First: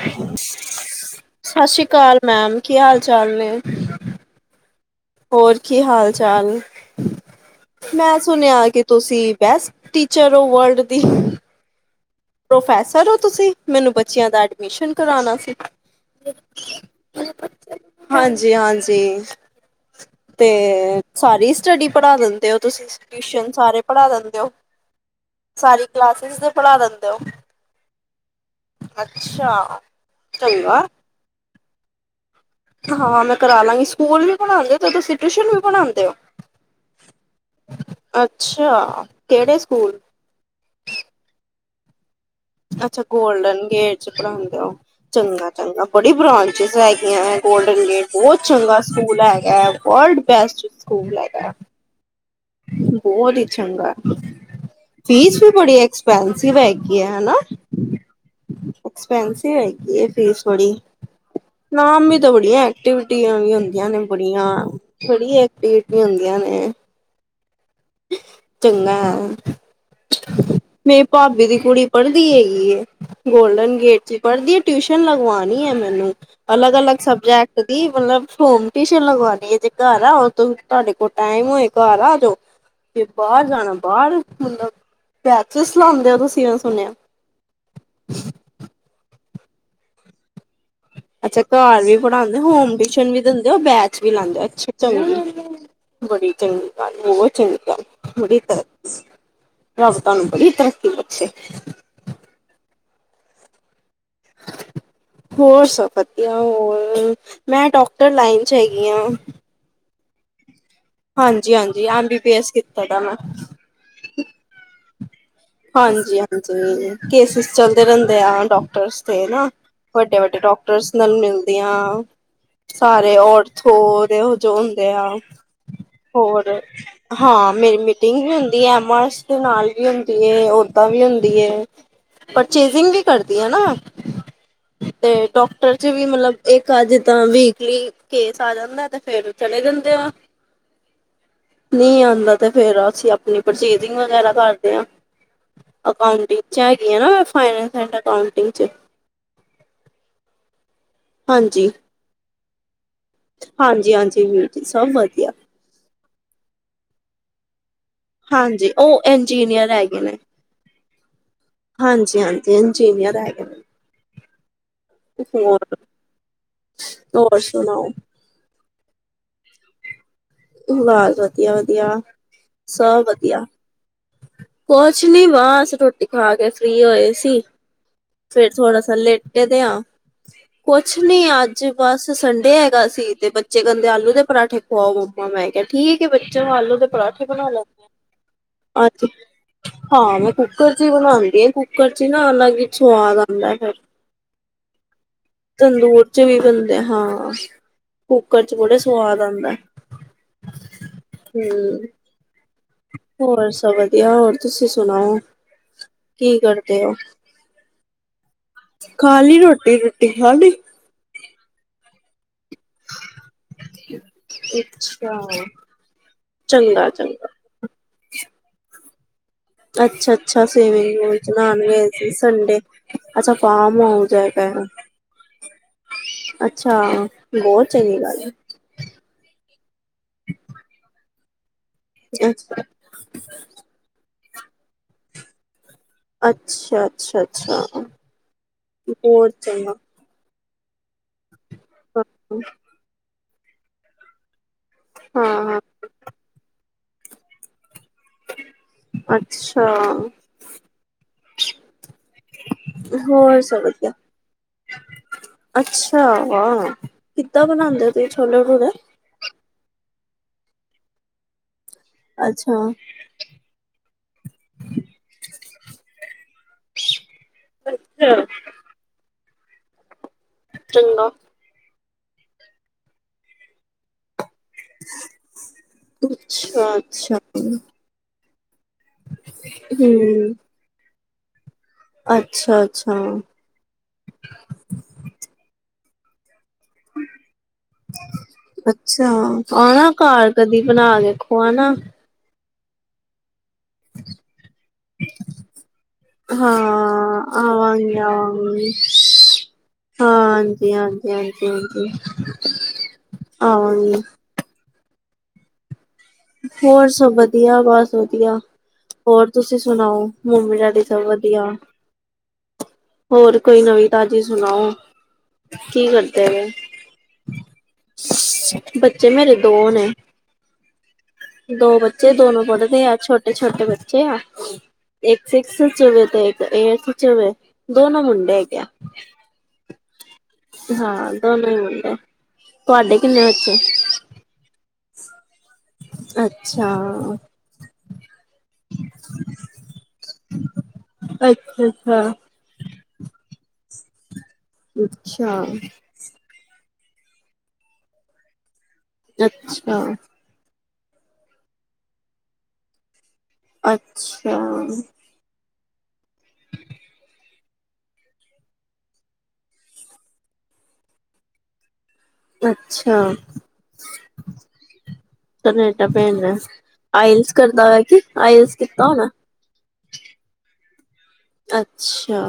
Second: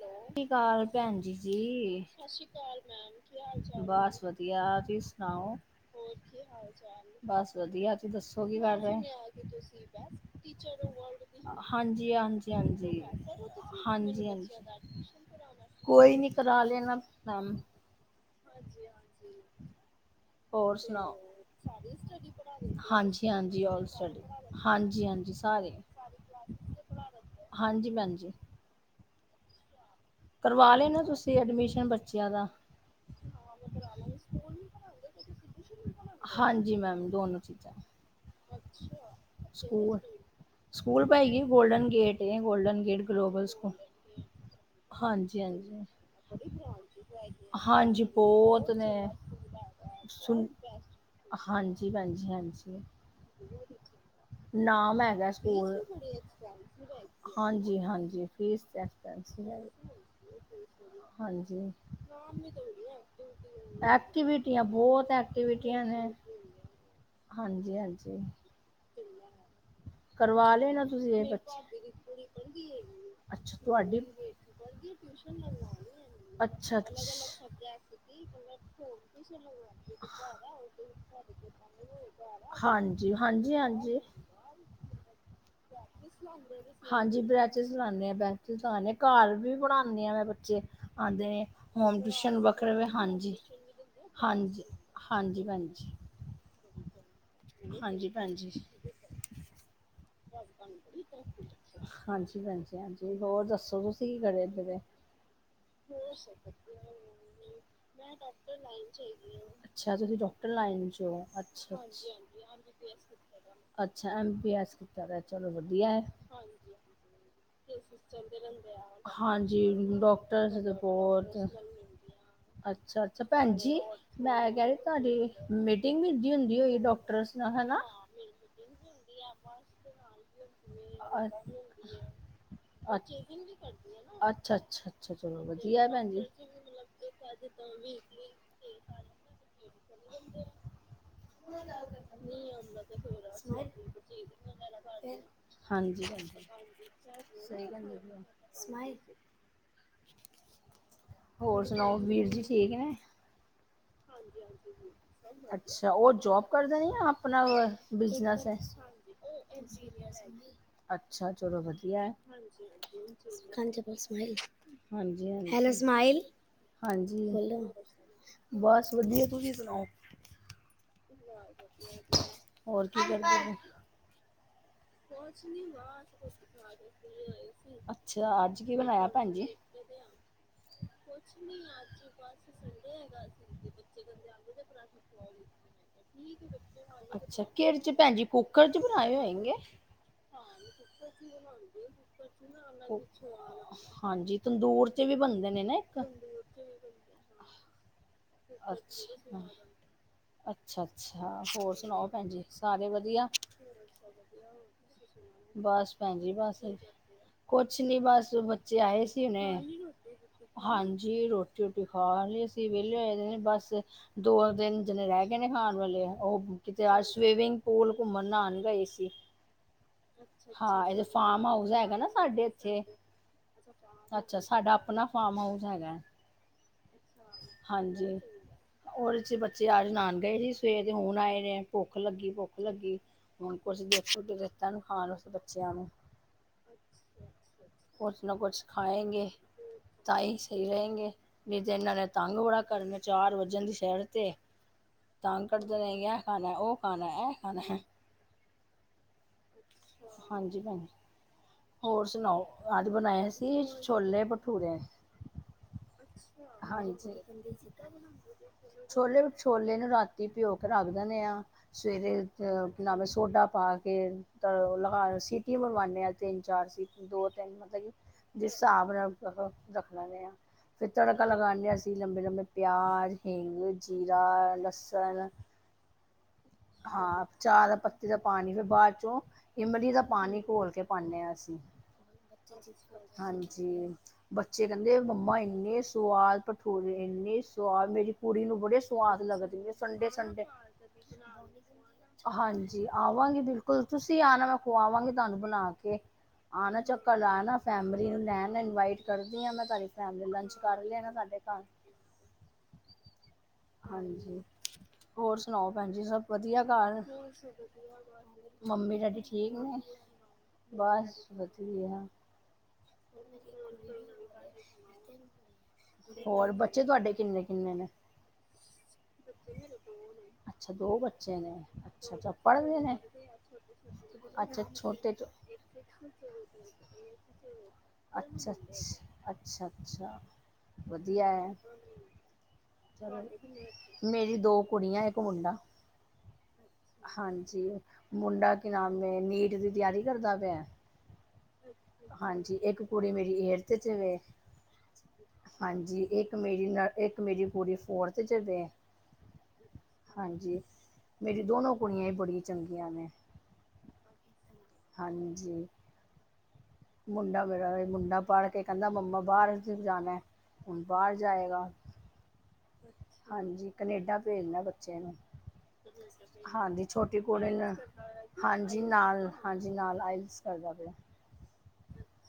ਸਤਿ ਸ਼੍ਰੀ ਅਕਾਲ ਭੈਣ ਜੀ ਸਤਿ ਸ਼੍ਰੀ ਜੀ, ਅਕਾਲ ਸਤਿ ਸ੍ਰੀ ਕੀ ਹਾਲ ਮੈਮ ਚਾਲ ਕਿ ਨੇ ਹਾਲ ਚਾਲ ਏ? ਬਸ ਵਧੀਆ। ਤੁਸੀ ਸੁਣਾਓ, ਹੋਰ ਕੀ ਹਾਲ ਹੋਰ ਕਿ ਚਾਲ ਹਾਲ ਚਾਲ ਬਸ ਵਧੀਆ ਤੁਸੀ ਮੈਂ ਦੱਸੋ ਸੁਣਿਆ ਕੀ ਕਰ ਕਿ ਰਹੇ ਤੁਸੀਂ ਬੈਸਟ ਹੋ? ਟੀਚਰ ਉਹ ਵਰਲਡ ਦੀ। ਹਾਂਜੀ ਹਾਂਜੀ ਹਾਂਜੀ, ਪ੍ਰੋਫੈਸਰ ਹੋ ਤੁਸੀਂ ਮੈਨੂੰ ਬੱਚਿਆਂ ਦਾ ਹਾਂਜੀ-ਹਾਂਜੀ। ਐਡਮਿਸ਼ਨ ਕਰਾਣਾ ਸੀ। ਕੋਈ ਨੀ ਕਰਾ ਲੈਣਾ ਕੰਮ। ਹਾਂਜੀ ਹਾਂਜੀ ਤੇ ਸਾਰੀ ਸਟੱਡੀ ਪੜ੍ਹਾ ਦਿੰਦੇ ਹੋ ਤੁਸੀਂ ਹਾਂਜੀ ਟਿਊਸ਼ਨ ਹਾਂਜੀ ਸਾਰੇ ਆਲ ਪੜ੍ਹਾ ਸਟੱਡੀ ਦਿੰਦੇ ਹੋ? ਹਾਂਜੀ ਹਾਂਜੀ ਸਾਰੇ। ਸਾਰੀ ਕਲਾਸਿਸ ਤੇ ਪੜ੍ਹਾ ਦਿੰਦੇ ਹੋ। ਹਾਂਜੀ ਭੈਣ ਜੀ। ਅੱਛਾ! ਕਰਵਾ ਚੰਗਾ ਲੈਨਾ ਤੁਸੀ ਐਡਮਿਸ਼ਨ ਬੱਚਿਆਂ ਦਾ ਹਾਂ, ਮੈਂ ਕਰਾ ਲਾਂਗੀ। ਸਕੂਲ ਵੀ ਪੜਾਂਦੇ ਔ ਤਾ ਤੁਸੀ ਹਾਂਜੀ ਮੈਮ, ਦੋਨੋ ਚੀਜ਼ਾਂ ਅੱਛਾ, ਕਿਹੜੇ ਸਕੂਲ? ਸਕੂਲ ਪਾਈ ਏ ਗੋਲਡਨ ਗੇਟ ਅੱਛਾ ਗਲੋਬਲ ਗੋਲਡਨ ਸਕੂਲ ਗੇਟ ਚ ਪਰਾਂਦਾ, ਹਾਂਜੀ ਹਾਂਜੀ ਚੰਗਾ-ਚੰਗਾ ਬੜੀ ਬ੍ਰਾਂਚਿਸ ਹੈਗੀਆਂ। ਗੋਲਡਨ ਹਾਂਜੀ ਗੇਟ ਬਹੁਤ ਚੰਗਾ ਨੇ ਸਕੂਲ ਹੈਗਾ ਹੈ, ਵਰਲਡ ਸੁਣ ਬੈਸਟ ਸਕੂਲ ਹੈਗਾ। ਹਾਂਜੀ ਭੈਣਜੀ ਹਾਂਜੀ ਬਹੁਤ ਹੀ ਚੰਗਾ। ਨਾਮ ਹੈਗਾ ਫੀਸ ਵੀ ਸਕੂਲ ਬੜੀ ਐਕਸਪੈਂਸਿਵ ਹੈਗੀ ਹੈ ਹਨਾ ਹਾਂਜੀ-ਹਾਂਜੀ, ਫੀਸ [unintelligible] ਏ ਤੇ ਹੈਗੀ ਇਹ ਫੀਸ ਬੜੀ। ਹਾਂਜੀ ਨਾਮ ਵੀ ਤਾਂ ਬੜੀਆਂ ਐਕਟੀਵਿਟੀਆਂ ਵੀ ਐਕਟੀਵਿਟੀਆਂ ਬਹੁਤ ਹੈ। ਪੀਟੀਆਂ ਹੁੰਦੀਆਂ ਨੇ। ਹਾਂਜੀ-ਹਾਂਜੀ ਚੰਗਾ ਹੈ। ਮੇਰੀ ਭਾਬੀ ਦੀ ਕੁੜੀ ਪੜ੍ਹਦੀ ਬੱਚੇ ਹੈਗੀ। ਅੱਛਾ ਗੋਲਡਨ ਗੇਟ ਚ ਤੁਹਾਡੀ ਪੜ੍ਹਦੀ ਹੈ ਟਿਊਸ਼ਨ ਟਿਊਸ਼ਨ [unintelligible] ਲਗਵਾਉਣੀ ਹੈ ਮੈਨੂੰ ਅੱਛਾ ਅਲੱਗ-ਅਲੱਗ ਅੱਛ ਸਬਜੈਕਟ ਦੀ ਮਤਲਬ ਹੋਮ ਟਿਊਸ਼ਨ ਲਗਵਾਉਣੀ ਹੈ ਜੇ ਕਾਰ [inaudible] ਤੁਹਾਡੇ ਕੋਲ ਟਾਈਮ ਹੋਏ ਘਰ ਆ ਜਾਓ। ਹਾਂਜੀ ਬਾਹਰ ਹਾਂਜੀ ਜਾਣਾ, ਹਾਂਜੀ ਬਾਹਰ ਮੁੰਡਾ ਹਾਂਜੀ ਬ੍ਰੈਚਿਸ ਲਾਨਦੇ ਆ ਬੈਚਿਸ ਲਾਣੇ ਘਰ ਵੀ ਪੜਾਨੀ ਆ ਮੈਂ ਬੱਚੇ। ਆਉਂਦੇ ਅੱਛਾ, ਨੇ ਘਰ ਵੀ ਹੋਮ ਟਿਊਸ਼ਨ ਪੜਾਂਦੇ ਓ, ਹੋਮ ਵੱਖਰੇ ਟਿਊਸ਼ਨ ਵੀ ਹਾਂਜੀ ਦਿੰਦੇ ਓ, ਬੈਚ ਵੀ ਲਾਂਦੇ ਓ, ਹਾਂਜੀ ਅੱਛਾ-ਅੱਛਾ। ਹਾਂਜੀ ਭੈਣ ਜੀ ਬੜੀ ਚੰਗੀ ਗੱਲ, ਬਹੁਤ ਚੰਗੀ ਗੱਲ, ਹਾਂਜੀ ਭੈਣ ਬੜੀ ਜੀ ਤਰ ਹਾਂਜੀ, ਭੈਣ ਜੀ ਹਾਂਜੀ ਹੋਰ ਦੱਸੋ ਤੁਸ ਕੀ ਕਰੇ ਫਿਰ। ਹੋਰ, ਸਬ ਵਧੀਆ ਹੋਰ ਮੈਂ ਡਾੱਕਟਰ ਲਾਈਨ ਚ ਹੈਗੀ ਆਂ। ਚਾਚਾ ਜੀ ਤੋਂ ਲਾਈਨ ਚ, ਐਮ ਅੱਛਾ-ਅੱਛਾ, ਬੀ ਬੀ ਐਸ ਕੀਤਾ ਦਾ ਮੈਂ ਅੱਛਾ ਐਮ ਪੀ ਐਸ ਕੀਤਾ ਦੈ ਹਾਂਜੀ ਹਾਂਜੀ, ਕੇਸਿਸ ਚੱਲਦੇ ਰਹਿੰਦੇ ਆ ਡਾਕਟਰਸ ਤੇ ਨਾ ਹਾਂਜੀ ਵੱਡੇ -ਵੱਡੇ ਦੇ ਡਾਕਟਰਸ ਨਾਲ ਬਹੁਤ ਮਿਲਦੇ ਆ ਅੱਛਾ ਸਾਰੇ ਅੱਛਾ ਭੈਣ ਓਰਥੋ ਜੀ ਦੇ ਓ ਮੈਂ ਜੋ ਕਹਿ ਹੁੰ- ਰਹੀ ਦੇ ਆ ਤੁਹਾਡੀ ਮੀਟਿੰਗ ਵੀ ਦੀ ਹੁੰਦੀ ਹੋਰ, ਹੋਈ ਡਾਕਟਰਸ ਨਾਲ ਹਾਂ ਮੇਰੀ ਹਨਾ ਮੀਟਿੰਗ ਵੀ ਹੁੰਦੀ ਐ ਐਮ ਆਰਸ ਦੇ ਨਾਲ ਵੀ ਓਦਾ ਵੀ ਅ ਹੁੰਦੀ ਏ। ਪਰਚੇਜਿੰਗ ਵੀ ਅੱਛਾ ਕਰਦੀ ਆ ਨਾ ਅੱਛਾ ਤੇ ਅੱਛਾ ਚਲੋ ਡਾਕਟਰ ਵਧੀਆ ਚ ਵੀ ਭੈਣ ਜੀ ਮਤਲਬ ਇੱਕ ਅੱਧ ਤਾ ਵੀਕਲੀ ਕੇਸ ਆ ਜਾਂਦਾ ਐ ਨਾ ਫੇਰ ਚ ਇਹਦੇ [inaudible] ਦਿੰਦੇ ਨੀ ਆਂਦਾ ਤੇ ਫੇਰ ਅਸੀ ਆਪਣੀ ਪਰਚੇਜਿੰਗ ਵਗੈਰਾ ਕਰਦੇ ਆ। ਹਾਂਜੀ ਅਕਾਊਟਿੰਗ ਹਾਂਜੀ 'ਚ ਹੈਗੀ ਆ ਨਾ ਮੈਂ ਸਹੀ ਫਾਈਨਸ ਐਂਡ ਕਹਿੰਦੇ ਪਏ ਹੋ ਅਕਾਉਂਟਿੰਗ 'ਚ। [unintelligible] ਹੋਰ ਹਾਂਜੀ। ਸੁਣਾਓ ਵੀਰ ਜੀ ਠੀਕ ਨੇ? ਹਾਂਜੀ-ਹਾਂਜੀ ਵੀਰ ਜੀ ਸਭ ਵਧੀਆ ਅੱਛਾ, ਉਹ ਜੋਬ ਕਰਦੇ ਨੇ ਜਾ ਆਪਣਾ - ਹਾਂਜੀ, ਉਹ ਇੰਜੀਨੀਅਰ ਹੈਗੇ ਨੇ। ਅੱਛਾ ਚਲੋ ਵਧੀਆ ਐ। ਹਾਂਜੀ-ਹਾਂਜੀ ਇੰਜੀਨੀਅਰ ਹੈਗੇ ਨੇ ਹਾਂਜੀ ਬਸ ਓਹੀ। ਹਾਂਜੀ- ਹਾਂਜੀ। ਹੈਲੋ ਹੋਰ-ਹੋਰ ਸਮਈਲ। ਹਾਂਜੀ - ਹੈਲੋ ਸੁਣਾਓ? ਬਸ ਵਧੀਆ। ਤੁਸੀ ਸਣਾੳ। ਬਸ ਵਧੀਆ- ਵਧੀਆ, ਹੋਰ ਸਭ ਕੀ ਕਰਦੇ ਵਧੀਆ। ਪਏ? ਕੁਛ ਨੀ ਬਸ ਰੋਟੀ ਖਾ ਕੇ ਫ੍ਰੀ ਹੋਏ ਸੀ ਅੱਛਾ ਫੇਰ ਅੱਜ ਕੀ ਥੋੜਾ ਸ ਬਣਾਇਆ ਭੈਣ ਜੀ? ਲੇਟੇ ਤੇ ਆ - ਹਾਂ [inaudible] ਕੁਛ ਨੀ ਅੱਜ ਬਸ ਸੰਡੇ ਹੈਗਾ ਸੀ ਤੇ ਬੱਚੇ ਕਹਿੰਦੇ ਆਲੂ ਦੇ ਪਰਾਂਠੇ ਖਵਾਓ। ਮੈਂ ਕਿਹਾ ਠੀਕ ਆਏ ਬੱਚੋ ਆਲੂ ਦੇ ਪਰਾਂਠੇ ਅੱਛਾ ਬਣਾ ਕਿਹੜੇ ਚ ਭੈਣ ਜੀ ਕੁੱਕਰ ਚ ਲੈਂਦੇ। ਅੱਜ ਬਣਾਏ ਹੋਏਗੇ? - ਹਾਂ ਮੈ ਕੁੱਕਰ ਚ ਹੀ ਬਣਾਉਂਦੀ ਏ ਕੁੱਕਰ ਚ ਈ ਨਾ ਅਲੱਗ ਈ ਸਵਾਦ ਆਉਂਦੈ ਫੇਰ। ਹਾਂਜੀ ਤੰਦੂਰ ਚ ਵੀ ਬਣਦੇ ਨੇ ਨਾ ਇੱਕ ਤੰਦੂਰ ਚ ਵੀ ਬਣਦੇ ਆ ਹਾਂ ਕੁੱਕਰ ਚ ਵੀ ਬੜੇ ਸਵਾਦ ਅੱਛਾ। ਆਉਦਾ। ਅੱਛਾ ਅੱਛਾ ਹੋਰ ਸੁਣਾਓ ਭੈਣ ਜੀ। ਸਾਰੇ ਵਧੀਆ ਹੋਰ ਸਭ ਵਧੀਆ ਹੋਰ ਤੁਸੀ - ਸੁਣਾਓ ਬਸ ਭੈਣ ਜੀ ਕੀ ਬਸ ਕਰਦੇ ਓ? ਕੁਛ ਨੀ ਬਸ ਬੱਚੇ ਆਏ ਸੀ ਉਹਨੇ ਰੋਟੀ ਖਾ ਲਈ ਹਾਂਜੀ ਰੋਟੀ - ਰੁੱਟੀ ਖਾਲੀ। ਵਿਹਲੇ ਹੋਏ ਨੇ ਬਸ ਦੋ ਤਿੰਨ ਦਿਨ ਅੱਛਾ ਰਹਿ ਗਏ ਨੇ ਖਾਣ ਵਾਲੇ ਉਹ ਕਿਤੇ ਚੰਗਾ ਚੰਗਾ ਸਵੀਮਿੰਗ ਪੂਲ- ਘੁੰਮਣ ਲਾਨ ਗਏ ਸੀ। ਅੱਛਾ - ਅੱਛਾ ਹਾਂ ਸਵਿਮਿੰਗ ਇਹਦੇ ਪੂਲ ਚ ਫਾਰਮ ਨਹਾਣ ਹਾਊਸ ਗਏ ਹੈਗਾ ਨਾ ਸੀ ਸਾਡੇ ਸੰਡੇ, ਇੱਥੇ ਅੱਛਾ ਫਾਰਮ ਹਾਊਸ ਐ। ਅੱਛਾ ਸਾਡਾ ਆਪਣਾ ਫਾਰਮ ਹਾਊਸ ਹੈਗਾ। ਅੱਛਾ ਬਹੁਤ ਚੰਗੀ ਹਾਂਜੀ ਗੱਲ ਐ। ਉਹਦੇ ਚ ਅੱਜ ਨਹਾਣ ਗਏ ਸੀ, ਸਵੇਰ ਦੇ ਹੁਣ ਆਏ ਨੇ ਭੁੱਖ ਲੱਗੀ ਐ। ਭੁੱਖ ਲੱਗੀ ਹੁਣ ਕੁਛ ਦੇ- ਤਾ ਨੂੰ ਖਾਣ ਵਾਸਤੇ ਬੱਚਿਆ ਨੂੰ। ਅੱਛਾ ਅੱਛਾ ਅੱਛਾ ਕੁਛ ਨਾ ਕੁਛ ਖਾਏਂਗੇ ਹੋਰ ਚੰਗਾ। ਤਾਂਹੀ ਸਹੀ ਰਹਿਗੇ ਵੀ ਤਾ ਨਾਲੇ ਤੰਗ ਬੜਾ ਕਰਨੇ ਚਾਰ ਵੱਜਣ ਦੀ ਸੈਰ ਤੇ - ਤਾ ਹਾਂ-ਹਾਂ ਕਢਦੇ ਨੇ ਇਹ ਖਾਣਾ ਉਹ ਖਾਣਾ ਉਹ ਖਾਣੇ। ਅੱਛਾ ਹਾਂਜੀ ਭੈਣਜੀ। ਹੋਰ ਸੁਣਾਓ ਅੱਜ ਬਣਾਏ ਹੋਰ ਸਭ ਸੀ ਵਧੀਆ। ਛੋਲੇ ਭਠੂਰੇ। ਅੱਛਾ ਆਂ ਕਿੱਦਾਂ ਬਣਾਉਂਦੇ ਤੁਸੀ ਛੋਲੇ ਭਟੂਰੇ? ਛੋਲੇ ਛੋਲੇ ਨੂੰ ਰਾਤੀ ਪਿਓ ਕੇ ਰੱਖ ਦਿੰਦੇ ਆ - ਸਵੇਰੇ ਅੱਛਾ। ਅਹ ਨਮਕ ਸੋਡਾ ਪਾ ਕੇ ਅ ਲਗਾ ਸੀਟੀਆ ਮਰਵਾਨੇ ਆ। ਤਿੰਨ ਚਾਰ ਸਿਟੀ ਦੋ ਤਿੰਨ ਮਤਲਬ ਕਿ ਅੱਛਾ ਜਿਸ ਹਿਸਾਬ ਨਾਲ - ਫਿਰ ਚੰਗਾ ਤੜਕਾ ਲਗਾਨੇ ਆ ਅਸੀ ਲੰਬੇ ਲੰਬੇ ਪਿਆਜ, ਹਿੰਗ ਜੀ - ਰਾ ਲਸਣ ਅੱਛਾ-ਅੱਛਾ ਹਾਂ ਹੂੰ। ਚਾਹ ਦਾ ਪੱਤੀ ਦਾ ਪਾਣੀ ਫ - ਬਾਅਦ ਚੋ ਇਮਲੀ ਦਾ ਪਾਣੀ ਘੋਲ ਕੇ ਪਾਉਦੇ ਆ ਅਸੀ। ਅੱਛਾ-ਅੱਛਾ। ਅੱਛਾ [unintelligible] ਹਾਂਜੀ ਬੱਚੇ ਕਹਿੰਦੇ ਮੰਮਾ ਇੰਨੇ ਸਵਾਦ ਭ - ਟੁਰੇ ਏਨੇ ਸਵਾਦ ਮੇਰੀ ਕੂੜੀ ਨੂੰ ਅੱਛਾ ਬੜੇ ਅੱਛਾ ਸਵਾਦ ਲੱਗਦੇ ਆਣਾ ਸੰਡੇ- ਘਰ ਸੰਡੇ। ਕਦੀ ਬਣਾ ਕੇ ਖਵਾਣਾ [inaudible] ਹਾਂਜੀ ਆਵਾਂਗੇ ਬਿਲਕੁਲ ਤੁਸੀ ਆਣਾ ਮੈਂ ਖੁਵਾਵਾਂਗੀ ਤੁਹਾਨੂੰ ਬਣਾ ਕੇ। ਆਣਾ ਚੱਕਰ ਹਾਂ ਲਾਣਾ ਆਵਾਂਗੀ ਫੈਮਿਲੀ ਨੂੰ ਲੈ ਆਉਣਾ ਆਵਾਂਗੀ ਇਨਵਾਇਟ ਕਰਦੀ ਆ ਮੈਂ ਤੁਹਾਡੀ ਫੈਮਿਲੀ ਲੰਚ ਕਰ ਲੇਣਾ। [inaudible] ਆਵਾਗੀ। ਹਾਂਜੀ ਹੋਰ ਸੁਣਾਓ। ਭੈਜੀ ਸਭ ਵਧੀਆ ਘਰ ਵਧੀਆ ਬਸ ਵਧੀਆ ਮੰਮੀ ਡੈਡੀ ਹੋਰ ਠੀਕ ਤੁਸੀਂ ਨੇ? ਸੁਣਾਓ ਮੰਮੀ ਡੈਡੀ ਸਭ ਬਸ ਵਧੀਆ ਵਧਆ। ਹੋਰ ਕੋਈ ਨਵੀਂ ਤਾਜ਼ੀ ਸੁਣਾਓ ਕੀ ਕਰਦੇ ਵੇ ਕਿੰਨੇ ਨੇ [unintelligible] ਬੱਚੇ ਮੇਰੇ ਦੋ ਨੇ ਅੱਛਾ ਦੋ ਬੱਚੇ। ਨੇ ਦੋ ਬੱਚੇ ਅੱਛਾ ਅੱਛਾ ਦੋਨੋ ਪੜ੍ਹਦੇ ਪੜਦੇ ਆ ਨੇ ਛੋਟੇ ਛੋਟੇ ਬੱਚੇ ਆ ਅੱਛਾ ਛੋਟੇ ਇੱਕ ਚ- ਸ ਸੌ ਚਵੇ ਤਾਂ ਸ ਚਵੇ ਦੋਨੋ ਮੁੰਡੇ ਹੈ ਅੱਛਾ ਕਿਆ। ਅੱਛਾ ਅੱਛਾ ਅੱਛਾ ਹਾਂ ਵਧੀਆ ਦੋਨ ਹੈ ਹ ਮੇਰੀ ਦੋ ਕੁੜੀਆਂ ਇੱਕ ਮੁੰਡਾ। ਅੱਛਾ ਹਾਂਜੀ ਮੁੰਡਾ ਕੀ ਨਾਮ ਹੈ ਨੀਟ ਦੀ ਤਿਆਰੀ। ਕਰਦਾ ਅੱਛਾ ਅੱਛਾ ਹਾਂਜੀ ਇੱਕ ਕੁੜੀ ਮੇਰੀ ਏਟਥ ਤੇ ਚ ਵੇ ਅੱਛਾ, ਹਾਂਜੀ ਇੱਕ ਮੇਰੀ ਇੱਕ ਮੇਰੀ ਪੂਰੀ ਫੋਰਥ ਚ ਦੇ ਅੱਛਾ। ਮੇਰੀ ਦੋਨੋ ਕੁੜੀਆਂ ਹੀ ਬੜੀਆਂ ਚੰਗੀਆਂ ਨੇ ਅੱਛਾ। ਹਾਂਜੀ। ਮੁੰਡਾ ਮੇਰਾ ਮੁੰਡਾ ਪੜ ਕੇ ਕਹਿੰਦਾ ਮੰਮਾ ਬਾਹਰ ਜਾਣਾ ਹੁਣ ਬਾਹਰ ਜਾਏਗਾ। ਅੱਛਾ ਹਾਂਜੀ ਕਨੇਡਾ ਭੇਜਣਾ ਬੱਚੇ ਨੂੰ ਕਨੇਡਾ ਭੇਜਣਾ ਹਾਂਜੀ ਛੋਟੀ ਆਇਲਸ ਕੁੜੀ ਕਰਦਾ ਨੂੰ ਹੋਇਆ ਕਿ ਆਇਲਸ ਹਾਂਜੀ ਕੀਤਾ ਹੋਣਾ ਨਾਲ ਹਾਂਜੀ ਨਾਲ ਆਏ। [inaudible] ਅੱਛਾ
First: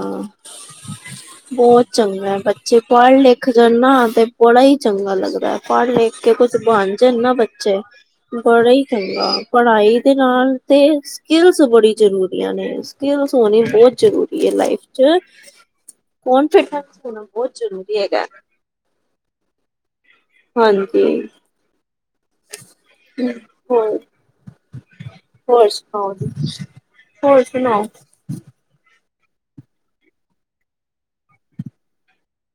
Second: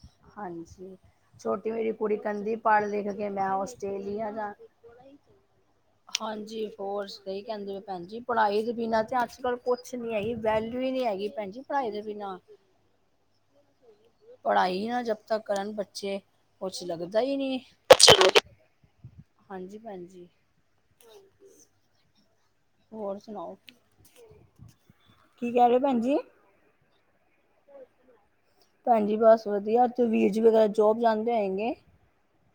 ਛੋਟੀ ਬਹੁਤ ਮੇਰੀ ਕੁੜੀ ਚੰਗਾ ਕਹਿੰਦੀ ਬੱਚੇ ਪੜ੍ਹ ਕੇ ਮੈਂ ਲਿਖ ਜਾਣ ਨਾ ਤੇ ਆਸਟ੍ਰੇਲੀਆ ਜਾ ਬੜਾ ਹੀ ਚੰਗਾ ਲੱਗਦਾ ਹੈ ਪੜ੍ਹ ਲਿਖ ਕੇ ਕੁਛ ਹਾਂਜੀ ਬਣ ਹੋਰ ਜਾ ਨਾ ਸਹੀ ਕਹਿੰਦੇ ਬੱਚੇ ਹੋ ਭੈਣ ਜੀ ਪੜ੍ਹਾਈ ਬੜਾ ਦੇ ਹੀ ਬਿਨਾਂ ਤੇ ਅੱਜ ਚੰਗੇ ਕੱਲ੍ਹ ਕੁਛ ਪੜ੍ਹਾਈ ਨਹੀਂ ਦੇ ਹੈਗੀ ਨਾਲ ਤੇ ਵੈਲਿਊ ਹੀ ਨਹੀਂ ਹੈਗੀ ਭੈਣ ਸਕਿੱਲਸ ਜੀ ਪੜ੍ਹਾਈ ਬੜੀ ਦੇ ਬਿਨਾਂ ਜ਼ਰੂਰੀਆਂ ਨੇ ਸਕਿੱਲਸ ਹੋਣੀ ਬਹੁਤ ਜ਼ਰੂਰੀ ਹੈ ਲਾਈਫ ਪੜ੍ਹਾਈ ਨਾ ਜਬ ਚ ਤੱਕ ਕਰਨ ਬੱਚੇ ਕੁਛ ਕੌਨਫੀਡੈਂਸ ਲੱਗਦਾ ਹੋਣਾ ਈ ਬਹੁਤ ਨੀ ਜ਼ਰੂਰੀ ਹੈਗਾ ਹਾਂਜੀ ਭੈਜੀ। ਹਾਂਜੀ। ਹੋਰ ਹੂੰ ਸੁਣਾਓ ਹੋਰ ਕੀ ਕਹਿ ਹੋਰ ਰਹੇ ਹੋ ਭੈਣ ਸੁਣਾਓ ਜੀ ਹੋਰ ਸੁਣਾ? ਭੈਣ ਜੀ ਬਸ ਵਧੀਆ ਤ ਵੀਰ ਜੀ ਵਗੈਰਾ ਜੋਬ ਜਾਂਦੇ ਹੋਏਗੇ।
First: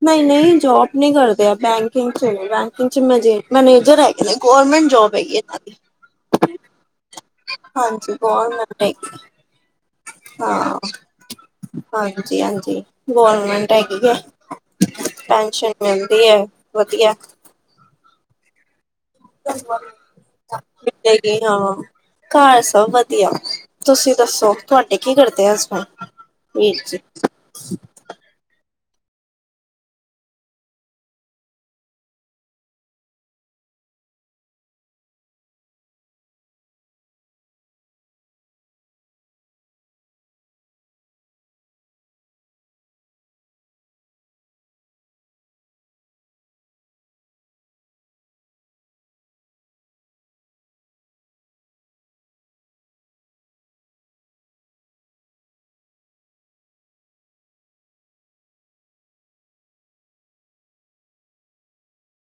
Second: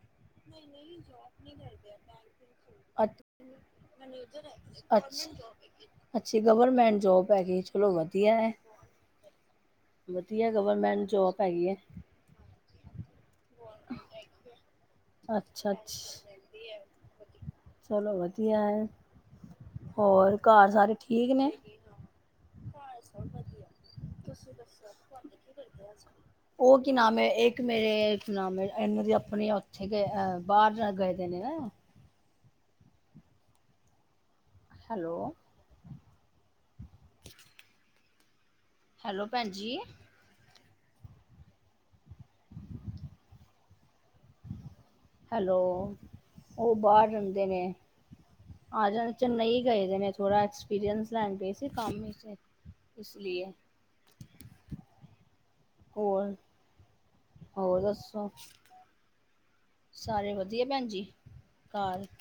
ਨਹੀਂ ਨਹੀਂ ਜੋਬ ਨਹੀਂ ਕਰਦੇ ਆ ਬੈਂਕਿੰਗ ਚ ਬੈਂਕਿੰਗ ਚ ਮੇ ਅਛਾ ਦੀ। ਅੱਛਾ ਗਵਰਮੈਂਟ ਜੋਬ ਹੈਗੀ ਚਲੋ ਹਾਂਜੀ ਵਧੀਆ ਹੈ। ਬਹੁਤਨਗੀ। ਵਧੀਆ ਹਾਂ ਗਵਰਮੈਂਟ ਜੋਬ ਹੈਗੀ ਹੈ ਹਾਂਜੀ ਹਾਂਜੀ ਗੋਰਮੈਂਟ ਹੈਗੀ ਏ। ਅੱਛਾ ਪੈਨਸ਼ਨ ਅੱਛਾ। ਮਿਲਦੀ ਐ ਵਧੀਆ। ਚਲੋ ਵਧੀਆ ਐ। ਠੀਕ [unintelligible] ਨੇ? ਹਾਂ। ਘਰ ਸਭ ਵਧੀਆ ਤੁਸੀਂ ਦੱਸੋ ਤੁਹਾਡੇ ਕੀ ਕਰਦੇ ਹਸਬੈਂਡ। ਉਹ ਵੀਰ ਕੀ ਜੀ? ਨਾਮ ਹੈ ਇੱਕ ਮੇਰੇ ਨਾਮ ਹੈ। ਇਹਨ ਦੀ ਆਪਣੀ ਉੱਥੇ ਗਏ ਅ ਬਾਹਰ ਗਏ ਦੇ ਨੇ ਨਾ ਹੈਲੋ [unintelligible] ਹੈਲੋ ਭੈਣ ਜੀ। ਹੈਲੋ ਉਹ ਬਾਹਰ ਜਾਂਦੇ ਨੇ ਆ ਜਾਣਾ ਚੇਨਈ ਗਏ ਦੇ ਨੇ ਥੋੜਾ ਐਕਸਪੀਰੀੰਸ ਲੈਣ ਗਏ ਸੀ ਕੰਮ ਵਿਚ। [inaudible] ਹੋਰ ਹੋਰ ਦੱਸੋ? ਸਾਰੇ ਵਧੀਆ ਭੈਣ ਜੀ ਘਾਰ?